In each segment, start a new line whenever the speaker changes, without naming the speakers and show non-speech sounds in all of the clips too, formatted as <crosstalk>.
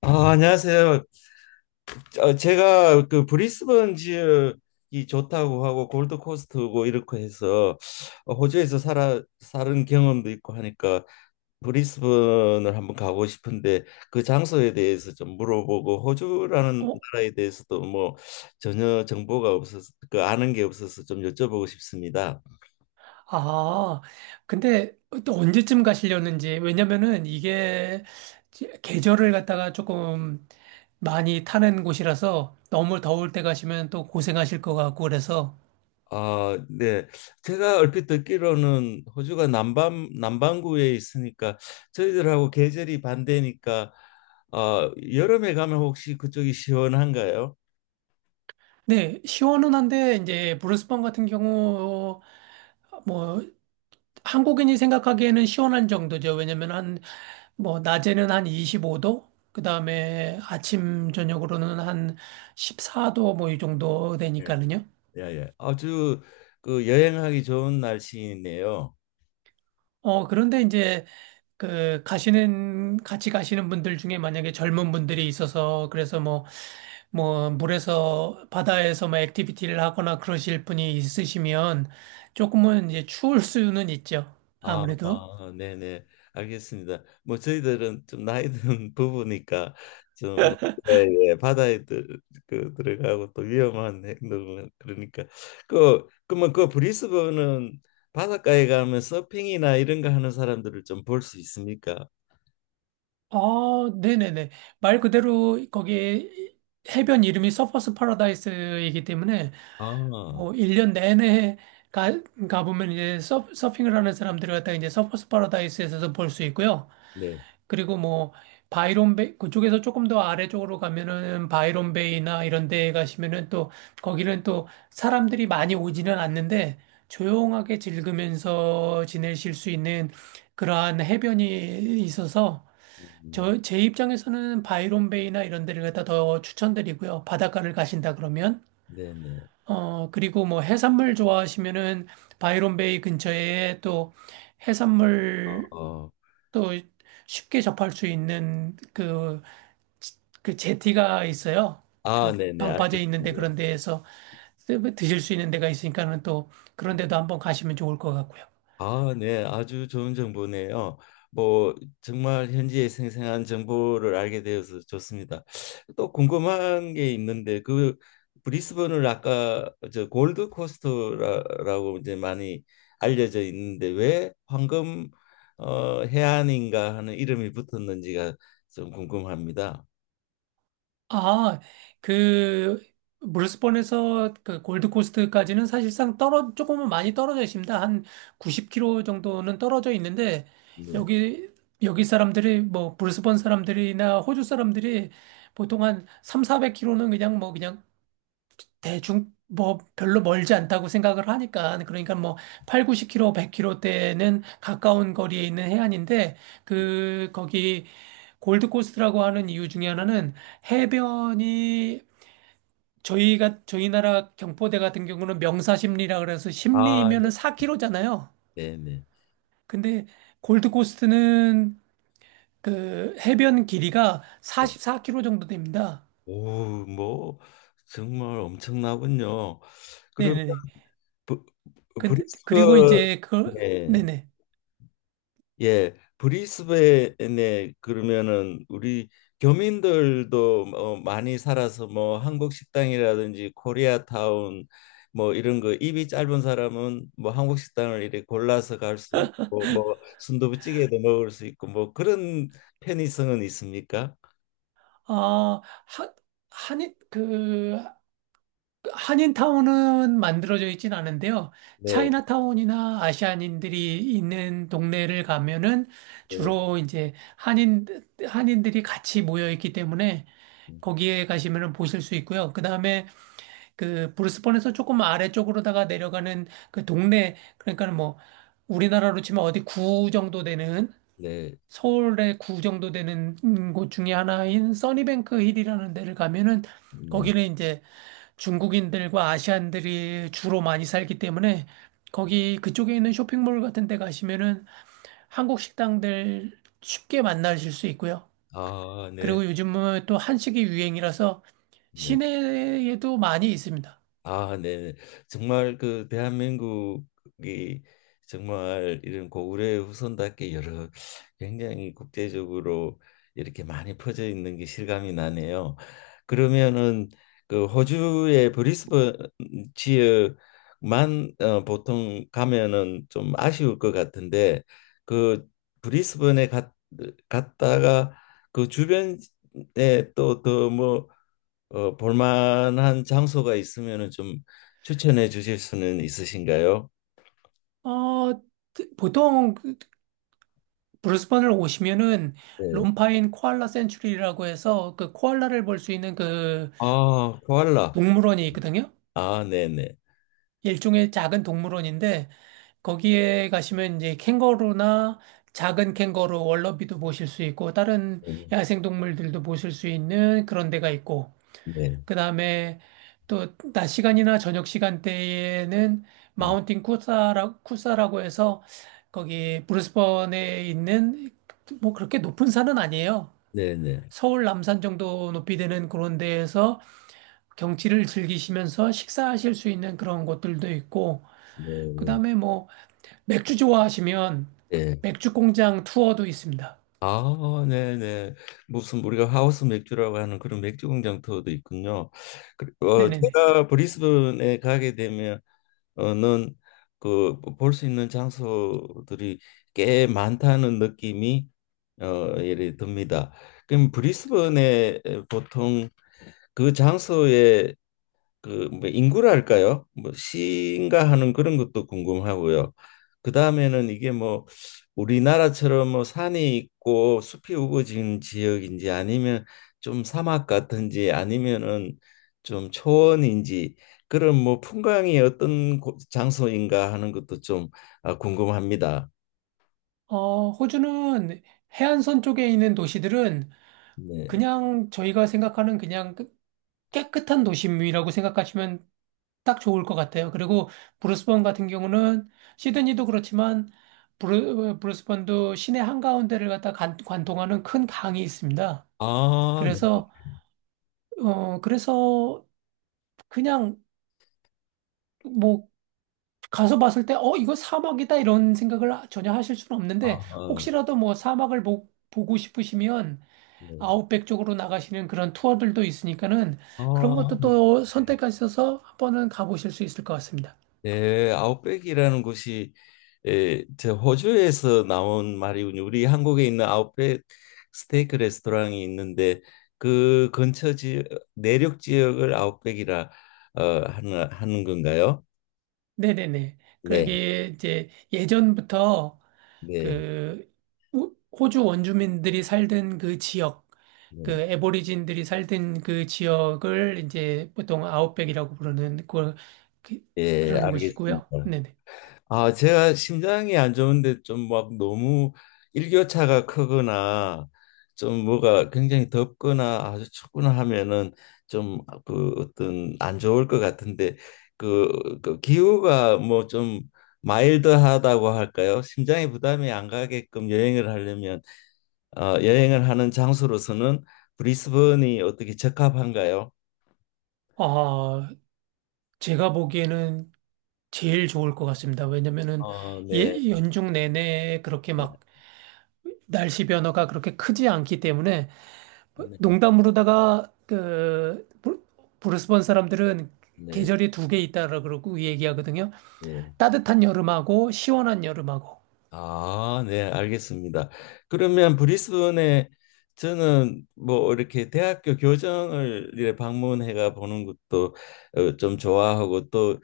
아, 안녕하세요. 제가 그 브리스번 지역이 좋다고 하고 골드코스트고 이렇게 해서 호주에서 살아 사는 경험도 있고 하니까 브리스번을 한번 가고 싶은데 그 장소에 대해서 좀 물어보고 호주라는
어,
나라에 대해서도 뭐 전혀 정보가 없어서 그 아는 게 없어서 좀 여쭤보고 싶습니다.
아, 근데 또 언제쯤 가시려는지. 왜냐면은 이게 계절을 갖다가 조금 많이 타는 곳이라서 너무 더울 때 가시면 또 고생하실 것 같고 그래서.
아, 네. 제가 얼핏 듣기로는 호주가 남반구에 있으니까 저희들하고 계절이 반대니까 여름에 가면 혹시 그쪽이 시원한가요?
네, 시원은 한데 이제 브루스번 같은 경우 뭐 한국인이 생각하기에는 시원한 정도죠. 왜냐면 한 뭐 낮에는 한 25도, 그다음에 아침 저녁으로는 한 14도 뭐 이 정도
예.
되니까는요.
예, 예. 아주 그 여행하기 좋은 날씨네요.
그런데 이제 그 가시는 같이 가시는 분들 중에 만약에 젊은 분들이 있어서 그래서 뭐 물에서 바다에서 뭐 액티비티를 하거나 그러실 분이 있으시면 조금은 이제 추울 수는 있죠.
아,
아무래도.
아, 네네, 알겠습니다. 뭐 저희들은 좀 나이 든 <laughs> 부부니까 좀 뭐, 예, 예, 바다에 들어가고 또 위험한 행동은 그러니까 그러면 그 브리스번은 바닷가에 가면 서핑이나 이런 거 하는 사람들을 좀 볼 수 있습니까?
아, 네네네. 말 그대로 거기 해변 이름이 서퍼스 파라다이스이기 때문에
아,
뭐 1년 내내 가, 가보면 이제 서핑을 하는 사람들을 갖다가 이제 서퍼스 파라다이스에서도 볼 수 있고요.
네,
그리고 뭐 바이론 베이 그쪽에서 조금 더 아래쪽으로 가면은 바이론 베이나 이런 데 가시면은 또 거기는 또 사람들이 많이 오지는 않는데 조용하게 즐기면서 지내실 수 있는 그러한 해변이 있어서
음,
저 제 입장에서는 바이론 베이나 이런 데를 갖다 더 추천드리고요. 바닷가를 가신다 그러면
네네,
그리고 뭐 해산물 좋아하시면은 바이론 베이 근처에 또
어,
해산물
어.
또 쉽게 접할 수 있는 그 제티가 있어요.
아,
그
네네,
방파제 있는데
알겠습니다.
그런 데에서 드실 수 있는 데가 있으니까는 또 그런 데도 한번 가시면 좋을 것 같고요.
아, 네, 아주 좋은 정보네요. 뭐 정말 현지의 생생한 정보를 알게 되어서 좋습니다. 또 궁금한 게 있는데 그 브리스번을 아까 저 골드 코스트라고 이제 많이 알려져 있는데 왜 황금 해안인가 하는 이름이 붙었는지가 좀 궁금합니다.
아, 그 브리스번에서 그 골드코스트까지는 사실상 떨어 조금은 많이 떨어져 있습니다. 한 90km 정도는 떨어져 있는데
네.
여기 여기 사람들이 뭐 브리스번 사람들이나 호주 사람들이 보통 한 3, 400km는 그냥 뭐 그냥 대중 뭐 별로 멀지 않다고 생각을 하니까 그러니까 뭐 8, 90km, 100km대는 가까운 거리에 있는 해안인데 그 거기 골드코스트라고 하는 이유 중에 하나는 해변이 저희가 저희 나라 경포대 같은 경우는 명사십리라 그래서
아, 네,
십리이면은 4km잖아요.
네, 네.
근데 골드코스트는 그 해변 길이가
네.
44km 정도 됩니다.
오, 뭐 정말 엄청나군요. 그러면
네네네.
브,
근데 그리고
브리스번에
이제 그 네네.
예 브리스번에 그러면은 우리 교민들도 많이 살아서 뭐 한국 식당이라든지 코리아타운 뭐 이런 거 입이 짧은 사람은 뭐 한국 식당을 이렇게 골라서 갈 수 있고 뭐 순두부찌개도 먹을 수 있고 뭐 그런 편의성은 있습니까?
아, 하, 한인, 그, 한인타운은 만들어져 있진 않은데요.
네,
차이나타운이나 아시안인들이 있는 동네를 가면은
네,
주로 이제 한인들이 같이 모여 있기 때문에
음,
거기에 가시면은 보실 수 있고요. 그 다음에 그 브루스번에서 조금 아래쪽으로다가 내려가는 그 동네, 그러니까 뭐 우리나라로 치면 어디 구 정도 되는
네,
서울의 구 정도 되는 곳 중에 하나인 써니뱅크 힐이라는 데를 가면은
네,
거기는 이제 중국인들과 아시안들이 주로 많이 살기 때문에 거기 그쪽에 있는 쇼핑몰 같은 데 가시면은 한국 식당들 쉽게 만나실 수 있고요.
아, 네,
그리고 요즘은 또 한식이 유행이라서
네.
시내에도 많이 있습니다.
아, 네. 정말 그 대한민국이 정말 이런 고구려의 후손답게 여러 굉장히 국제적으로 이렇게 많이 퍼져 있는 게 실감이 나네요. 그러면은 그 호주의 브리스번 지역만 보통 가면은 좀 아쉬울 것 같은데 그 브리스번에 갔다가 그 주변에 또더뭐 볼만한 장소가 있으면은 좀 추천해 주실 수는 있으신가요?
어, 보통 그 브리스번을 오시면은
네.
롬파인 코알라 센츄리라고 해서 그 코알라를 볼 수 있는 그
아, 코알라.
동물원이 있거든요.
아, 네네.
일종의 작은 동물원인데 거기에 가시면 이제 캥거루나 작은 캥거루, 월러비도 보실 수 있고 다른
네,
야생 동물들도 보실 수 있는 그런 데가 있고
네,
그다음에 또 낮 시간이나 저녁 시간대에는
네,
마운틴 쿠사라고 해서 거기 브리스번에 있는 뭐 그렇게 높은 산은 아니에요.
네, 네,
서울 남산 정도 높이 되는 그런 데에서 경치를 즐기시면서 식사하실 수 있는 그런 곳들도 있고, 그다음에 뭐 맥주 좋아하시면
네.
맥주 공장 투어도 있습니다.
아, 네네. 무슨 우리가 하우스 맥주라고 하는 그런 맥주 공장 투어도 있군요. 그리고
네네네.
제가 브리스번에 가게 되면 어는 그 볼 수 있는 장소들이 꽤 많다는 느낌이 예를 듭니다. 그럼 브리스번에 보통 그 장소에 그뭐 인구랄까요? 뭐 시인가 하는 그런 것도 궁금하고요. 그 다음에는 이게 뭐 우리나라처럼 뭐 산이 있고 숲이 우거진 지역인지 아니면 좀 사막 같은지 아니면은 좀 초원인지 그런 뭐 풍광이 어떤 장소인가 하는 것도 좀 궁금합니다.
어, 호주는 해안선 쪽에 있는 도시들은
네.
그냥 저희가 생각하는 그냥 깨끗한 도심이라고 생각하시면 딱 좋을 것 같아요. 그리고 브루스번 같은 경우는 시드니도 그렇지만 브루스번도 시내 한가운데를 갖다 관통하는 큰 강이 있습니다.
아, 네.
그래서 그래서 그냥 뭐 가서 봤을 때, 어, 이거 사막이다 이런 생각을 전혀 하실 수는 없는데,
아,
혹시라도 뭐 사막을 보고 싶으시면
네.
아웃백 쪽으로 나가시는 그런 투어들도 있으니까는 그런
아,
것도 또 선택하셔서 한 번은 가보실 수 있을 것 같습니다.
네, 아웃백이라는 곳이 저 호주에서 나온 말이군요. 우리 한국에 있는 아웃백 스테이크 레스토랑이 있는데 그 근처 지역 내륙 지역을 아웃백이라 하는 건가요?
네네네.
네,
그러게 이제 예전부터
네,
그 호주 원주민들이 살던 그 지역, 그
네,
애보리진들이 살던 그 지역을 이제 보통 아웃백이라고 부르는 그걸 그,
예,
그러는 것이고요.
알겠습니다.
네네.
아, 제가 심장이 안 좋은데 좀 막 너무 일교차가 크거나 좀 뭐가 굉장히 덥거나 아주 춥거나 하면은 좀 그 어떤 안 좋을 것 같은데 그 기후가 뭐 좀 마일드하다고 할까요? 심장에 부담이 안 가게끔 여행을 하려면 여행을 하는 장소로서는 브리스번이 어떻게 적합한가요?
아, 제가 보기에는 제일 좋을 것 같습니다. 왜냐면은
어, 네,
예, 연중 내내 그렇게
네,
막 날씨 변화가 그렇게 크지 않기 때문에 농담으로다가 그 브루스번 사람들은
네,
계절이 두 개 있다라 그러고 얘기하거든요.
네.
따뜻한 여름하고 시원한 여름하고.
아, 네, 알겠습니다. 그러면 브리스번에 저는 뭐 이렇게 대학교 교정을 이렇게 방문해가 보는 것도 좀 좋아하고 또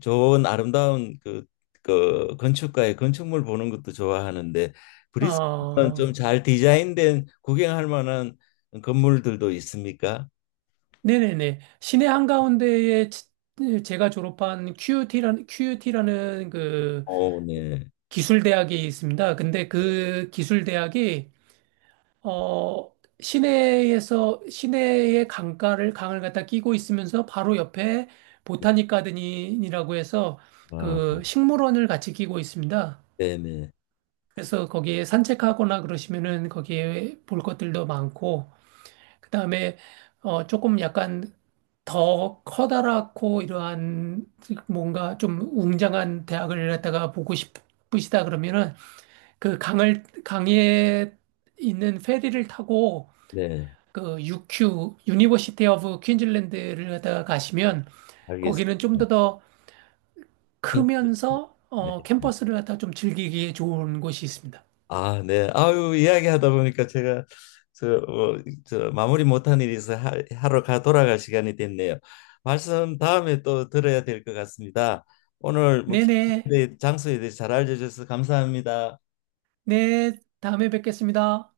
좋은 아름다운 그 건축가의 건축물 보는 것도 좋아하는데 브리스번은
어,
좀 잘 디자인된 구경할 만한 건물들도 있습니까?
네네네. 시내 한가운데에 제가 졸업한 QUT라는, 큐 u 라는 그
오, 네.
기술대학이 있습니다. 근데 그 기술대학이, 어, 시내의 강을 갖다 끼고 있으면서 바로 옆에 보타닉 가든이라고 해서
아,
그 식물원을 같이 끼고 있습니다.
네네.
그래서 거기에 산책하거나 그러시면은 거기에 볼 것들도 많고, 그다음에 조금 약간 더 커다랗고 이러한 뭔가 좀 웅장한 대학을 갖다가 보고 싶으시다 그러면은 그 강을 강에 있는 페리를 타고
네,
그 유큐 유니버시티 오브 퀸즐랜드를 갖다가 가시면
알겠습니다.
거기는 좀 더
퀸-
크면서 캠퍼스를 갖다가 좀 즐기기에 좋은 곳이 있습니다.
아, 네. 아유, 이야기하다 보니까 제가 저, 저 마무리 못한 일이 있어 하러 가 돌아갈 시간이 됐네요. 말씀 다음에 또 들어야 될 것 같습니다. 오늘 뭐
네네.
장소에 대해 잘 알려줘서 감사합니다.
네, 다음에 뵙겠습니다.